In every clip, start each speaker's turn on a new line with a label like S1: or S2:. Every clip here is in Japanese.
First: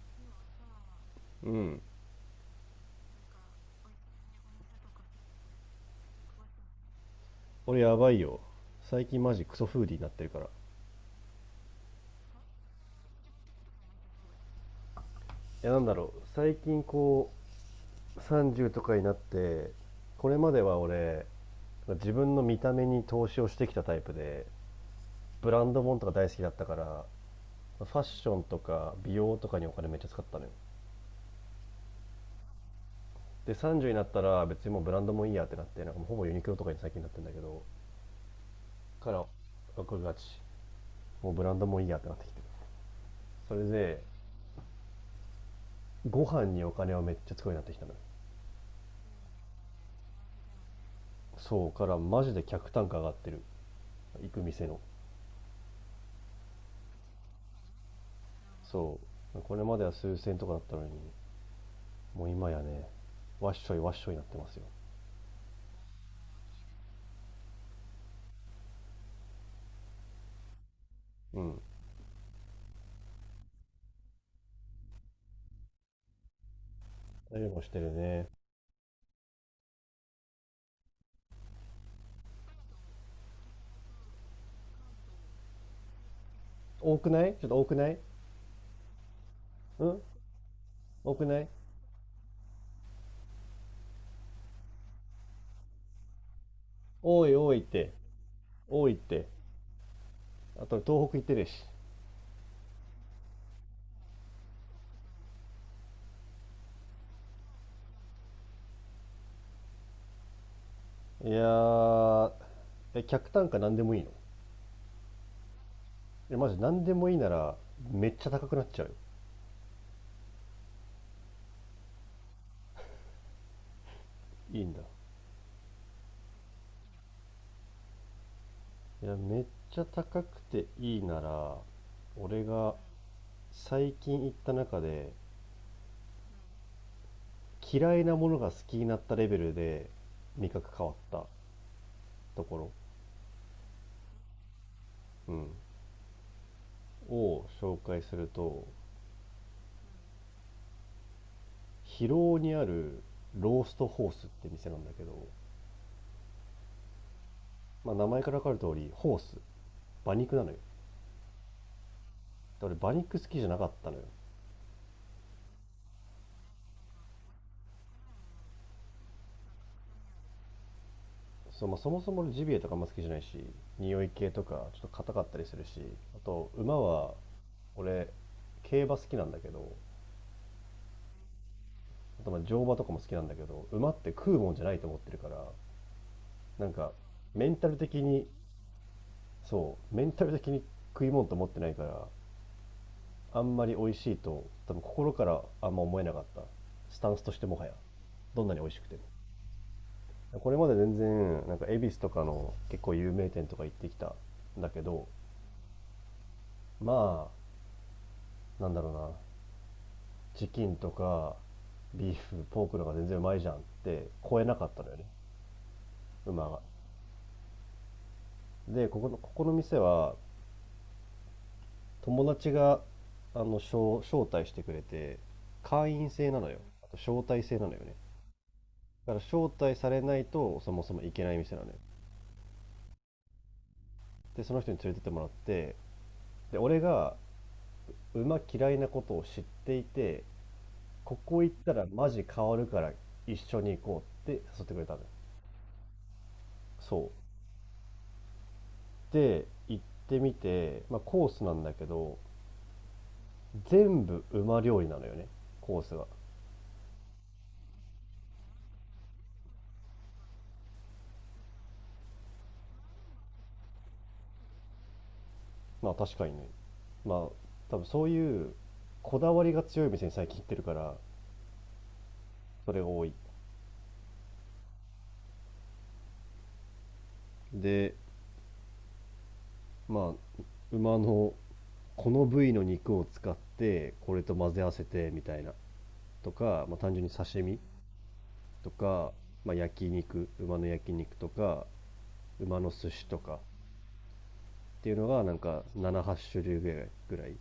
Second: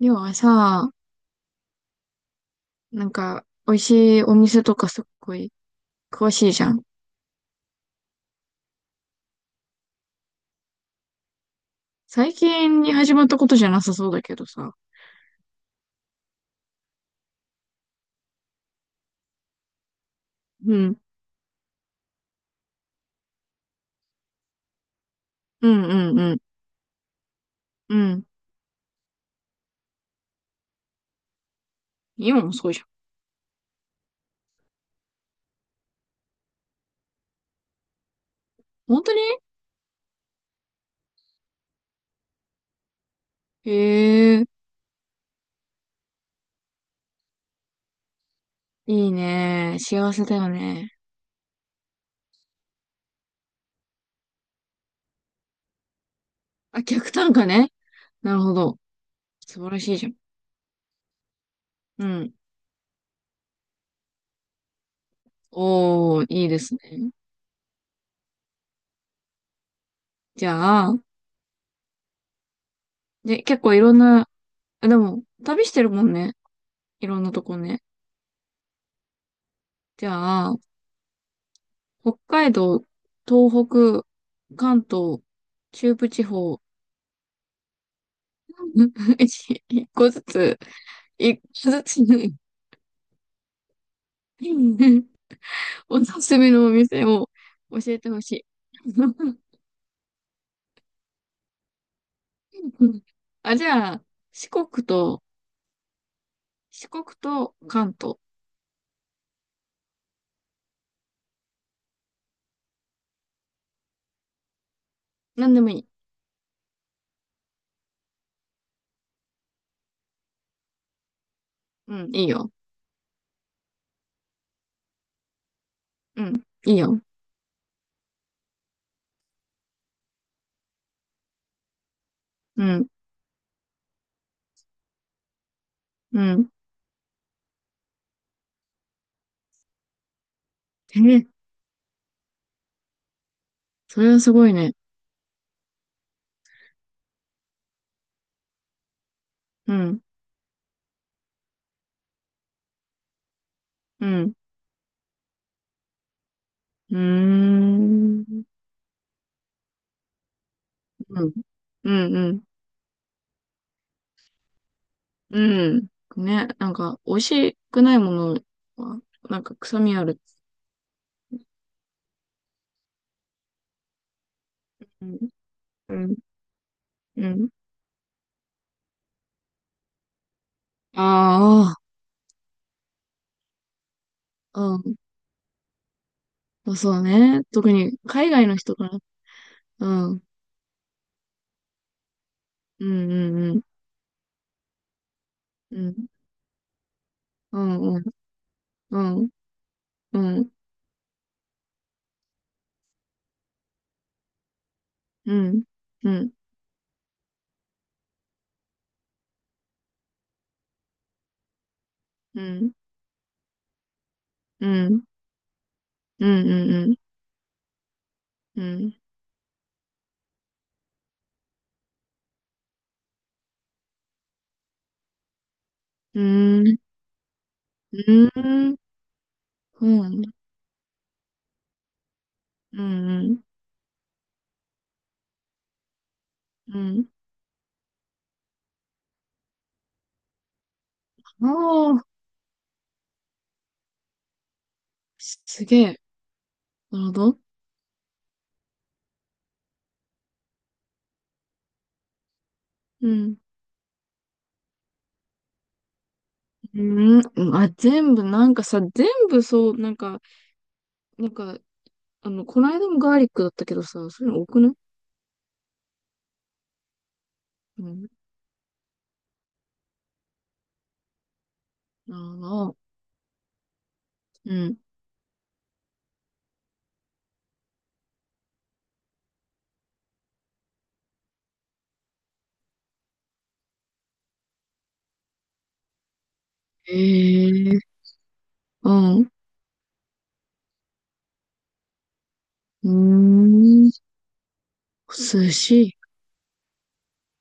S1: りょうはさ、
S2: うん。
S1: なんか、美味しいお店とかすっごい詳しいじゃん。
S2: 俺やばいよ。最近マジクソフーディーになってるから。い
S1: 最近に始まったことじゃなさそうだけどさ。
S2: や、なんだろう、最近こう30とかになって、これまで
S1: う
S2: は
S1: ん。
S2: 俺、自分の見た目に投資をしてきたタイプで、ブラ
S1: う
S2: ンド
S1: ん
S2: 物とか
S1: うん
S2: 大
S1: う
S2: 好
S1: ん。
S2: きだったから、フ
S1: う
S2: ァッ
S1: ん。
S2: ションとか美容とかにお金めっちゃ使ったのよ。
S1: 今もそうじゃん。
S2: で30になったら別にもうブランドもいいやってなって、なんかもうほぼユニクロとかに最近なってんだけど、
S1: 本
S2: か
S1: 当に
S2: ら僕がちもうブランドもいいやってなってきてる。それで
S1: へえ、
S2: ご飯にお金をめっちゃ使うようになってきたのよ。
S1: いいね。幸せだよね。
S2: そうからマジで客単価上がってる、行く店の。
S1: あ、客単価ね。なるほど。
S2: そうこ
S1: 素
S2: れ
S1: 晴
S2: ま
S1: ら
S2: では
S1: しいじゃん。
S2: 数千とかだったのに、
S1: う
S2: もう
S1: ん。
S2: 今やね、わっしょいわっしょいになってますよ。
S1: おー、いいですね。じゃあ、
S2: うん、
S1: で、結構いろんな、あでも、旅してるもんね。いろんな
S2: そう
S1: と
S2: いう
S1: こ
S2: のして
S1: ね。
S2: るね。
S1: じゃあ、北海道、東北、関東、中部地方、
S2: 多くない？ちょっと多くない？
S1: 一
S2: う
S1: 一
S2: ん、
S1: 個ずつ、
S2: 多く
S1: 一
S2: ない。
S1: 個ずつ、おすすめのお店
S2: 多
S1: を
S2: い多いっ
S1: 教
S2: て。
S1: えてほしい。
S2: 多いって。 あと東北行ってるし。
S1: あ、じゃあ、四国と、四国と関東。
S2: いやー、え、客単価何でもいいの？
S1: なんでもいい。
S2: え、マジ何でもいいなら、めっちゃ高くなっちゃうよ。
S1: うん、いいよ。
S2: いいんだ。
S1: うん、いいよ。
S2: いや、めっちゃ高くていいなら、俺
S1: う
S2: が
S1: ん、
S2: 最近行った中で
S1: うん。
S2: 嫌いなものが好きになったレベルで味覚変わっ
S1: え
S2: た
S1: ー、
S2: ところ、
S1: それはすごいね。
S2: うん、を紹介すると、
S1: うん、
S2: 広尾にあるロースト
S1: う
S2: ホースっ
S1: ん、
S2: て店なんだけど、
S1: うー
S2: まあ、名前から
S1: ん、
S2: 分かる通りホース、馬肉なのよ。
S1: うん、うん、うん、
S2: 俺馬肉好きじゃなかったのよ。
S1: うん。ね、なんか、美味しくないものは、なんか臭みある。
S2: そ、まあ、そもそもジビエとかあんま好きじゃないし、匂い系とかちょっと
S1: う
S2: 硬
S1: ん、
S2: かったりするし、
S1: うん、
S2: あと馬は、
S1: うん。
S2: 俺競馬好きなんだけど、
S1: あ
S2: あとまあ乗馬とかも好きなんだけど馬って食うもんじゃな
S1: あ、
S2: いと
S1: うん。
S2: 思ってるから、なん
S1: まあそ
S2: か
S1: うね。
S2: メンタ
S1: 特
S2: ル
S1: に、
S2: 的に、
S1: 海外の人から。
S2: そ
S1: う
S2: うメ
S1: ん、
S2: ン
S1: うん、
S2: タル的に食い物と思ってないから、
S1: う
S2: あん
S1: ん、
S2: まり美味しいと多分心からあん
S1: う
S2: ま思え
S1: ん、
S2: なかった。スタンスとしても
S1: う
S2: はや、
S1: ん、うん、
S2: どんなに美味しくて
S1: うん、う
S2: も、こ
S1: ん、
S2: れまで全然なんか恵比寿とかの結構有名店とか行ってきたんだけど、
S1: うん、うん、
S2: まあなんだろうな、チキンとかビー
S1: う
S2: フ
S1: ん、う
S2: ポー
S1: ん、
S2: クの方が全然うまいじゃんって超えなか
S1: う
S2: ったのよね、
S1: ん、う
S2: 馬が。
S1: ん、うん、う
S2: でこ
S1: ん、
S2: この店は、友達があの招待してくれて、会員
S1: う
S2: 制なのよ、
S1: ん、うん、う
S2: あと招待制なのよね。
S1: ん、
S2: だから招待されないとそもそも行けない店なのよ。
S1: うん、
S2: でその人に連れてってもらって、で
S1: う
S2: 俺
S1: ん。
S2: が馬嫌いなことを知っていて、ここ
S1: あ
S2: 行ったら
S1: あー、
S2: マジ変わるから一緒に行こうって誘ってくれたのよ。
S1: すげえ。
S2: そ
S1: なる
S2: う
S1: ほど。
S2: で行ってみて、まあ、コースなんだけど、
S1: うん。
S2: 全部馬料理なのよね、コースが。
S1: うん、あ、全部、なんかさ、全部そう、なんか、なんか、あの、この間もガーリックだったけどさ、そういうの多くない
S2: まあ確かにね、まあ多
S1: う
S2: 分そう
S1: ん。
S2: いうこだわりが強い店に最近行ってるから、
S1: あ
S2: そ
S1: の、
S2: れが多い。
S1: うん。
S2: で、まあ馬のこの部位の肉を使ってこれと混ぜ合わせてみたいなとか、まあ、単純に刺身
S1: ええ
S2: と
S1: う
S2: か、
S1: ん。う
S2: まあ、焼肉、馬の焼肉とか馬の
S1: ー
S2: 寿司とかっ
S1: ん。
S2: ていうのがなん
S1: 寿
S2: か
S1: 司。
S2: 78種類ぐらい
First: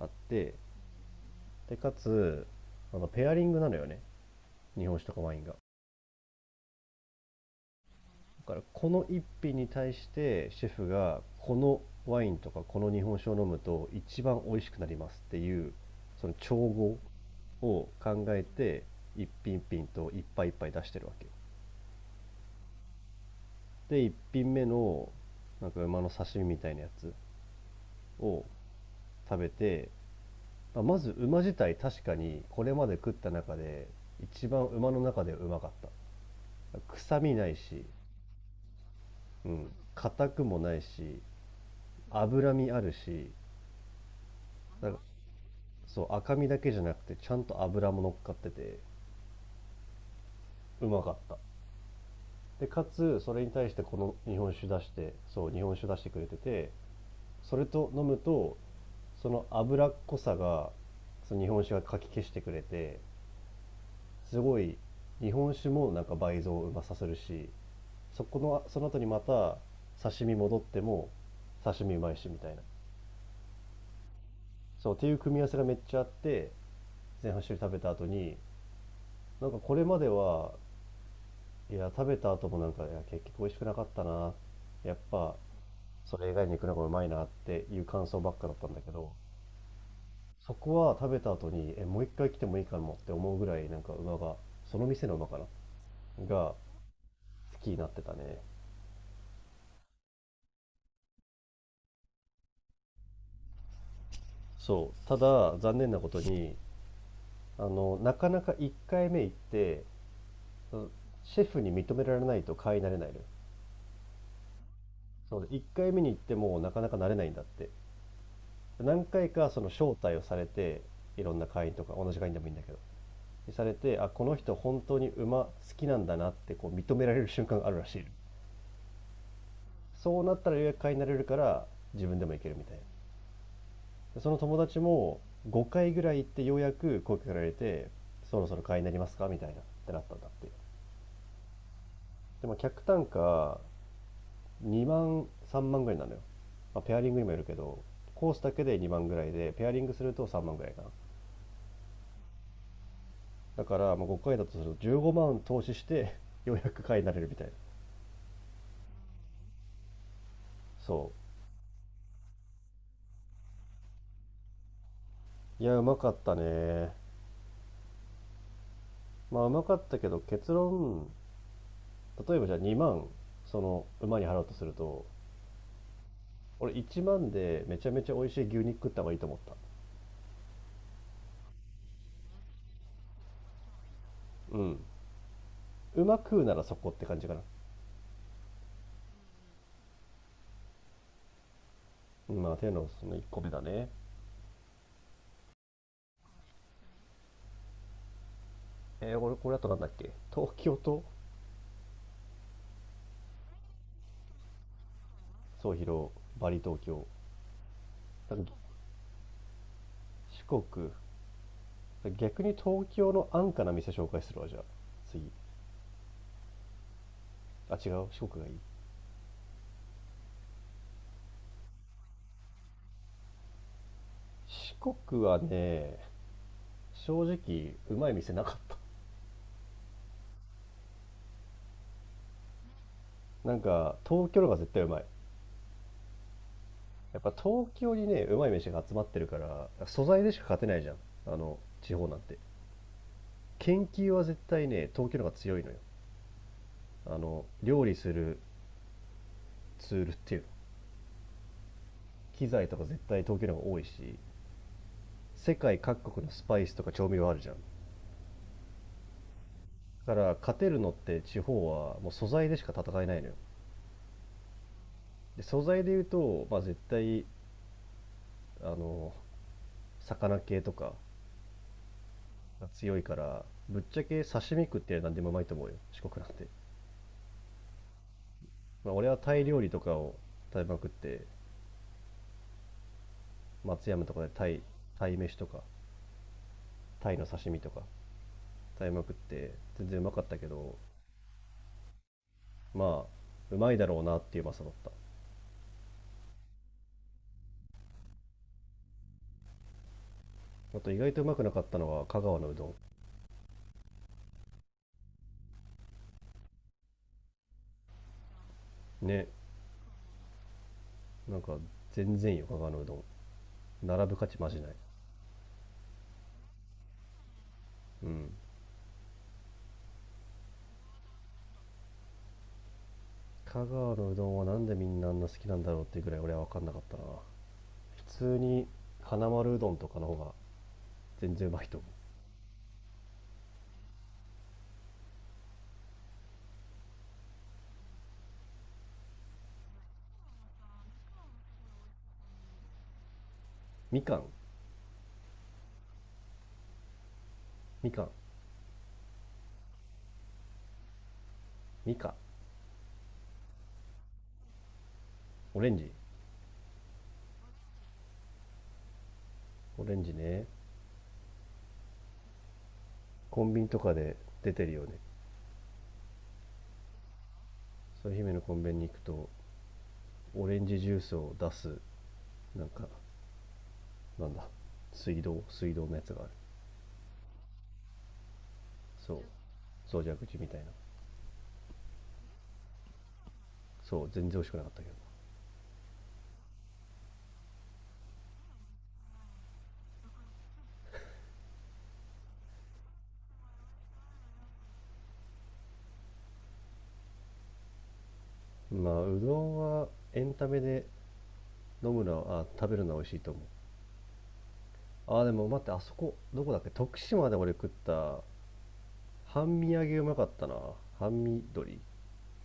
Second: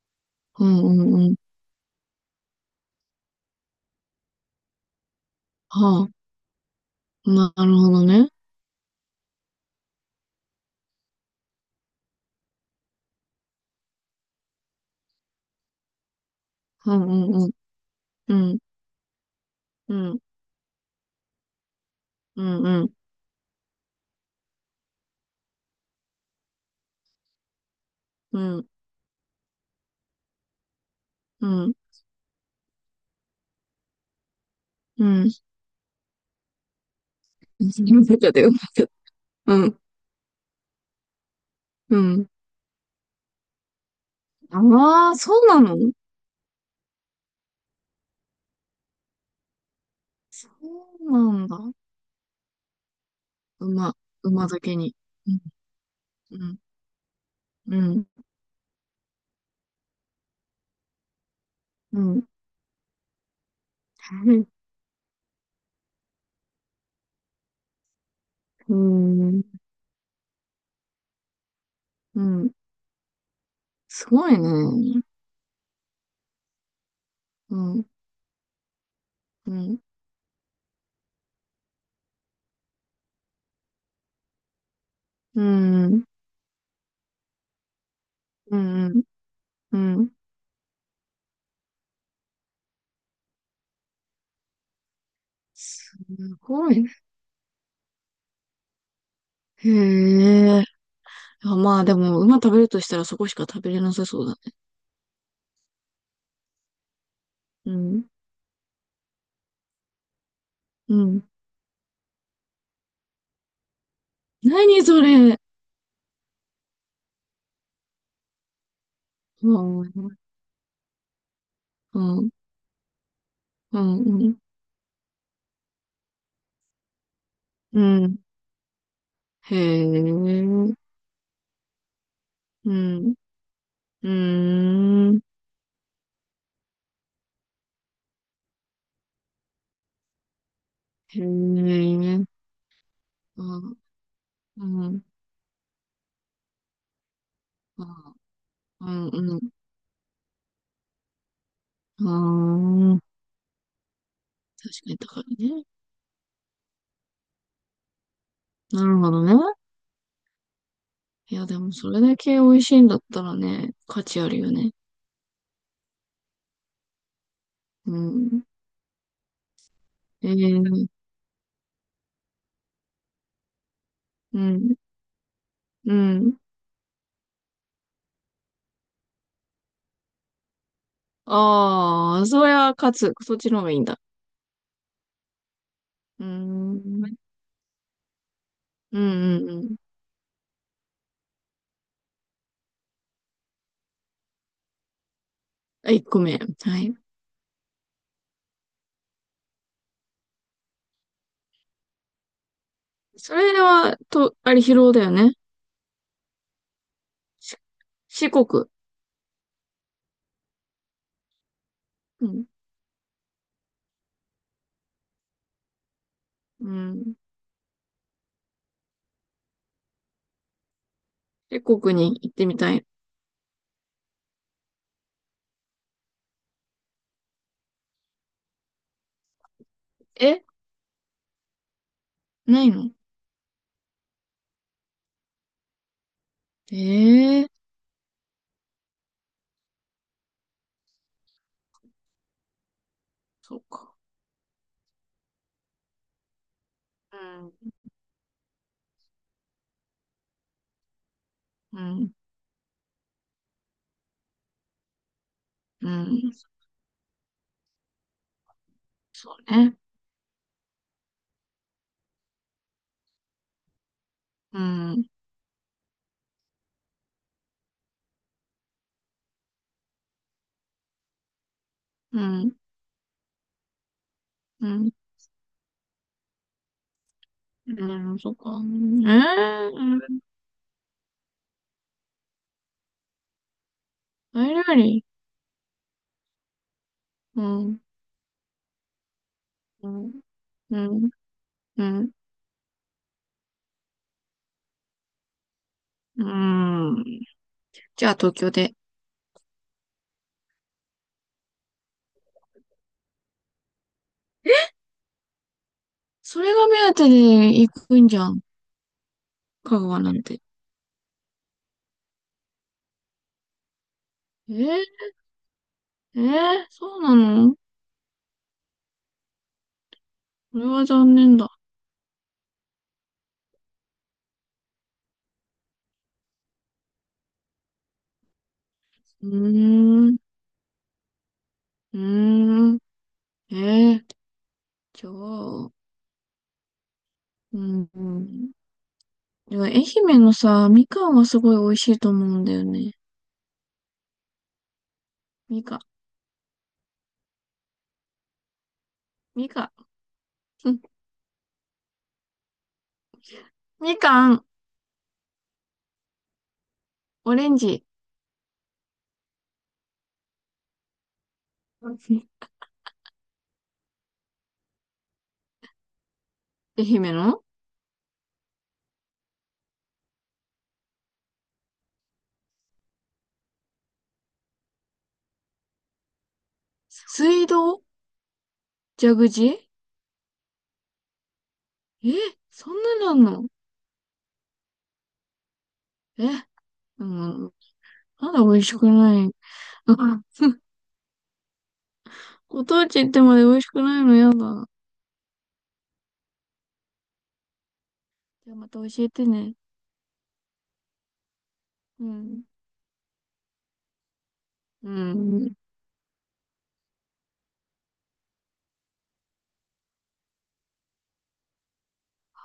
S2: あって、
S1: うんうんうん。
S2: でかつ、あのペアリングなのよね、日本酒とかワインが。
S1: はあ、なるほどね。
S2: だからこの一品に対してシェフがこのワインとかこの日本酒を飲むと一番美味しくなりますっていうその調
S1: う
S2: 合
S1: んうんうん。
S2: を考え
S1: うん、
S2: て、一品一品
S1: う
S2: とい
S1: ん、
S2: っぱいいっぱい出してるわけよ。
S1: うん、
S2: で一品目のなんか馬の刺身みたいなやつ
S1: う
S2: を
S1: ん、うん、
S2: 食べて、まあまず馬
S1: う
S2: 自
S1: ん。
S2: 体、確かにこれまで食った中で一番、馬の
S1: う
S2: 中で
S1: ん。
S2: うまかった。臭みないし、
S1: よかったよかった。
S2: う
S1: う
S2: ん、
S1: ん、
S2: 硬くもないし、
S1: うん。
S2: 脂身あるし、なんか
S1: ああ、そうなのそ
S2: そう赤身だけじゃなくてちゃんと脂も乗っかってて、うまか
S1: う
S2: っ
S1: な
S2: た。
S1: んだ。
S2: でかつそれに対して
S1: 馬、
S2: この日
S1: 馬
S2: 本
S1: だ
S2: 酒
S1: け
S2: 出し
S1: に。
S2: て、
S1: うん、
S2: そう日本酒出してくれて
S1: うん、
S2: て、それ
S1: う
S2: と飲
S1: ん。
S2: むと、その脂っこさがその日本酒がか
S1: う
S2: き消
S1: ん。
S2: してくれて、すごい、日本酒もなんか倍増うまさせるし、そこの
S1: う
S2: その後にま
S1: ん。
S2: た刺身戻っても刺身うまい
S1: う
S2: しみた
S1: ん。
S2: いな、
S1: すごい
S2: そうっ
S1: ね。
S2: ていう組み合わせがめっちゃあって、前半
S1: う
S2: 種食べ
S1: ん。
S2: た後に、なん
S1: う
S2: かこ
S1: ん。
S2: れまでは、いや、食べた後もなんか、いや、結局美味しくなかったな。やっぱ、
S1: うん。
S2: それ以外に行くのがうまいなっていう感想ばっかだっ
S1: う
S2: たんだけ
S1: ん。
S2: ど、
S1: うん。
S2: そこは食べた後に、え、もう一回来てもいいかもって思うぐらい、なんか馬が、その店の馬かな
S1: す
S2: が
S1: ごいね。
S2: 好きになってたね。
S1: へえ。あ、まあでも、馬食べるとしたらそこしか食べれなさそうだね。
S2: そう。ただ、残念なことに、あ
S1: う
S2: の、
S1: ん。
S2: なかなか1回目行って、うん、
S1: うん。
S2: シェフに認められないと買い慣れないのよ。
S1: 何それ。
S2: そうで、1回目に行ってもなかなか慣れないんだって。何回
S1: う
S2: かその招待
S1: ん。
S2: をされて、いろんな会員とか、
S1: う
S2: 同じ
S1: ん。う
S2: 会
S1: ん。
S2: 員でもいいんだけど、され
S1: う
S2: て、あ、この
S1: ん。
S2: 人本当に馬好きなんだなってこう認められる瞬間がある
S1: う
S2: らしい。
S1: んへ
S2: そうなった
S1: え。
S2: ら予約会になれるから自分でも行けるみ
S1: う
S2: たいな。
S1: ん。うー
S2: その友達も
S1: ん。
S2: 5回ぐらい行ってようやく声かけられて、そろそろ会員になりますかみたいなってなったんだって。
S1: へえ。
S2: でも客単
S1: う
S2: 価
S1: ん。う
S2: 2
S1: ん。
S2: 万3万ぐらいなのよ、まあ、ペアリングにもよるけど、コースだけで
S1: う
S2: 2万
S1: ん。
S2: ぐらい
S1: う
S2: で、
S1: ん。
S2: ペアリングすると3万ぐらいかな。
S1: ああ。
S2: だからまあ5回だとする
S1: 確
S2: と
S1: かに
S2: 15
S1: 高
S2: 万
S1: い
S2: 投
S1: ね。
S2: 資してようやく会員になれるみたいな。
S1: なるほどね。
S2: そ
S1: いや、でもそれだけ美味しいんだったらね、価値あるよね。
S2: う、いやうまかったね。
S1: うん。
S2: まあうまかったけど
S1: え
S2: 結
S1: ー、
S2: 論、例えばじゃあ2万その馬に
S1: う
S2: 払うとする
S1: ん、
S2: と、
S1: うん。
S2: 俺1万でめちゃめちゃ美味しい牛肉食った方がいいと思った。
S1: ああ、そりゃ勝つ。そっちの方がいいんだ。
S2: うん、馬
S1: うー
S2: 食うなら
S1: ん、
S2: そこって
S1: うん、
S2: 感じかな。
S1: うん、うん。
S2: うん、まあ手のその1個目だね。
S1: あ、1個目。はい。
S2: えー、これこれあとなんだっけ、東京と、
S1: それは、と、あれ、疲労だよね。
S2: 総広、バリ東京、
S1: し四
S2: なんか、
S1: 国。
S2: 四国、
S1: う
S2: 逆
S1: ん、
S2: に東京の安価な店紹介するわじゃあ次、
S1: うん。
S2: あ違う四国がいい。
S1: 四国に行ってみたい。
S2: 四国はね、正直うまい店なかっ
S1: えないの
S2: た、なんか東京の方が絶対うまい。
S1: え
S2: やっぱ
S1: えー、
S2: 東京にね、うまい飯が集まってるから、素材でしか勝てないじゃん。あの、地方なんて。
S1: そう
S2: 研
S1: か。
S2: 究は絶対ね、東京の方が強いのよ。あ
S1: う
S2: の、
S1: ん、
S2: 料理するツールっていうの、
S1: うん、
S2: 機材とか絶対東京の方が多いし、世界
S1: う
S2: 各国の
S1: ん。
S2: スパイスとか調味料あるじゃん。だ
S1: そうね。
S2: から勝てるのって地方はもう素材でしか戦えないのよ。
S1: うん、
S2: で、素材で言うと、まあ絶対、あの、魚系とか
S1: うん、
S2: が強いから、ぶっちゃけ刺身
S1: う
S2: 食っ
S1: ん。
S2: て何でもうまいと思うよ、四国なんて。
S1: うん、そっか。う
S2: まあ、
S1: ん、
S2: 俺はタイ料理
S1: え
S2: とかを
S1: ー、
S2: 食べまくって、松山とかでタ
S1: タイ
S2: イ、
S1: 料理。
S2: タイ飯とかタイの
S1: う
S2: 刺身と
S1: ん、
S2: か食べまくって全
S1: う
S2: 然うま
S1: ん、
S2: かったけど、
S1: うん、うん。
S2: まあうまいだろうなっていううまさだった。
S1: うんじゃあ東京で。
S2: あと意外とうまくなかったのは香川のうど
S1: それが目当てで行くんじゃん。
S2: んね。
S1: 香川なんて。
S2: なんか全然いいよ香川のうどん、並ぶ価値マ
S1: え
S2: ジない。
S1: ー、えー、そうなの
S2: うん、
S1: それは残念だ。
S2: 香川のうどんはなんでみんなあんな好きなんだろうっていうぐらい俺は分かんなかったな。普通に
S1: う
S2: 花丸うどんとかの
S1: ー
S2: 方
S1: ん、
S2: が全然うまいと思う。
S1: うーん。えー、じゃあ、うん、うん。でも愛媛のさ、みかんはすごい美味しいと思うんだよね。
S2: みかん、
S1: みかん、
S2: みかん、
S1: みかん、うん
S2: みかん、
S1: みかん、
S2: オレンジ、
S1: オレンジ。
S2: オレンジね。
S1: うん
S2: コンビニとかで出てるよね。
S1: 愛媛の
S2: そう、姫のコンビニに行くと、オレンジジュースを出す、なんか、なんだ、水道のやつがある。
S1: 水道
S2: そ
S1: 蛇
S2: う、
S1: 口
S2: そうじゃ口みたいな。
S1: え、そんなのあんの
S2: そう、全然美味しくなかったけ
S1: え、うん、まだ美味しくない。う ご当地行ってまで美味しくないのやだ。じゃあま
S2: ど。
S1: た
S2: まあ
S1: 教え
S2: う
S1: て
S2: ど
S1: ね。
S2: んはエンタメで、飲む
S1: う
S2: のは、
S1: ん。
S2: あ、食べるのは美味しいと思う。
S1: う
S2: あーでも
S1: ん。
S2: 待って、あそこどこだっけ、徳島で俺食った半身揚げうまかったな、半身鶏。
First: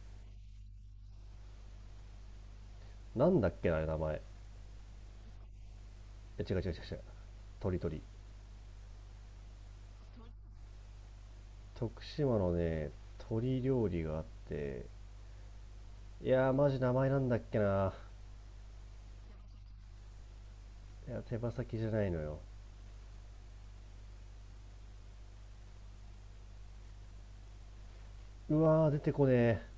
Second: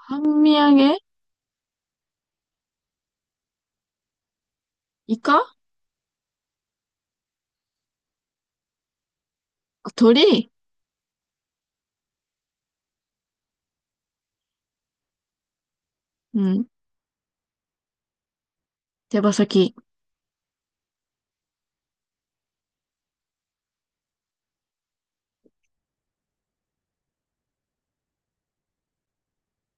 S1: 半身揚げ
S2: なんだっけなあれ名前。
S1: イカ
S2: え、違う違う違う違う、鳥。
S1: あ鳥
S2: 徳島のね、鳥料理があって、い
S1: う
S2: やー、
S1: ん。
S2: マジ名前なんだっけな。
S1: 手羽先。
S2: いや、手羽先じゃないのよ。うわー、出てこねえ。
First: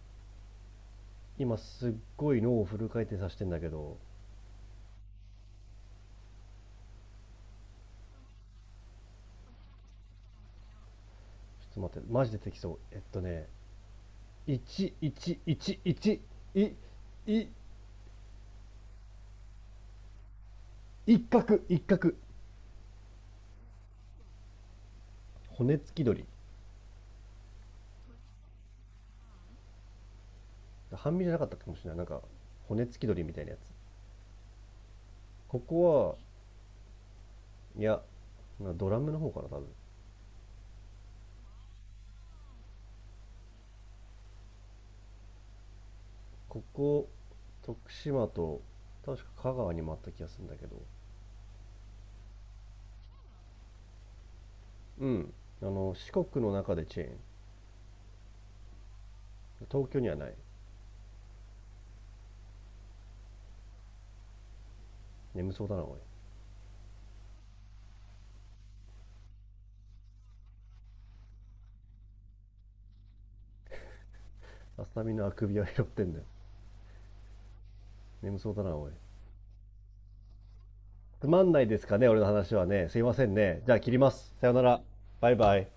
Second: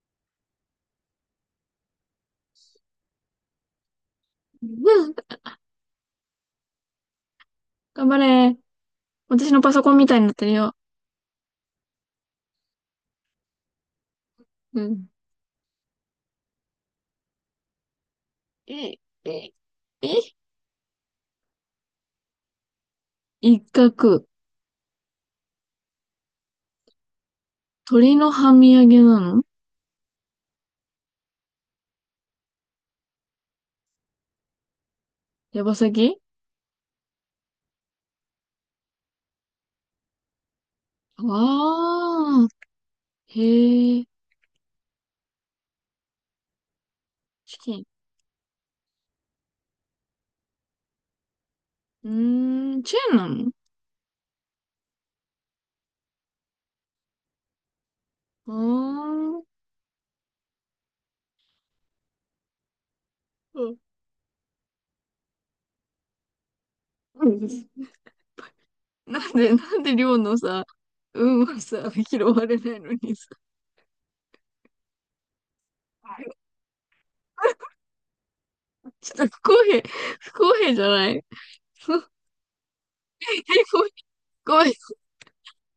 S2: 今すっごい脳をフル回転させてんだけど。
S1: うん。頑張れ。私のパソコンみたいになってるよ。
S2: ちょっと待って、マジ出てきそう。えっとね、
S1: う
S2: 1、
S1: ん。
S2: 1、1、1、い、い、
S1: え、え、え、
S2: 一角、一角。
S1: 一角。
S2: 骨付き鳥。
S1: 鳥の半身揚げなの
S2: 半身じゃなかったかもしれない。なんか、骨付き鳥みたいなやつ。こ
S1: 手羽
S2: こ
S1: 先
S2: は、いや、ドラムの方かな、多分。
S1: ああー。へえ。
S2: ここ、
S1: チキン。
S2: 徳島と、確か香川にもあった気がするんだけど。
S1: うーん、チェーンなの
S2: うん。あの、四国の中でチェーン。
S1: ああー。
S2: 東京にはない。
S1: うん
S2: 眠そうだな、おい。
S1: ななんで寮のさ、運はさ、拾われないのにさ。
S2: アスタミのあくびを拾ってんだよ。眠そうだな、おい。
S1: ちょっと不公平、不公平じゃない
S2: つまんないですか
S1: 不
S2: ね、
S1: 公
S2: 俺の話はね。すいませんね。
S1: 平
S2: じ ゃあ
S1: 不
S2: 切ります。さよな
S1: 公平
S2: ら。バイバイ。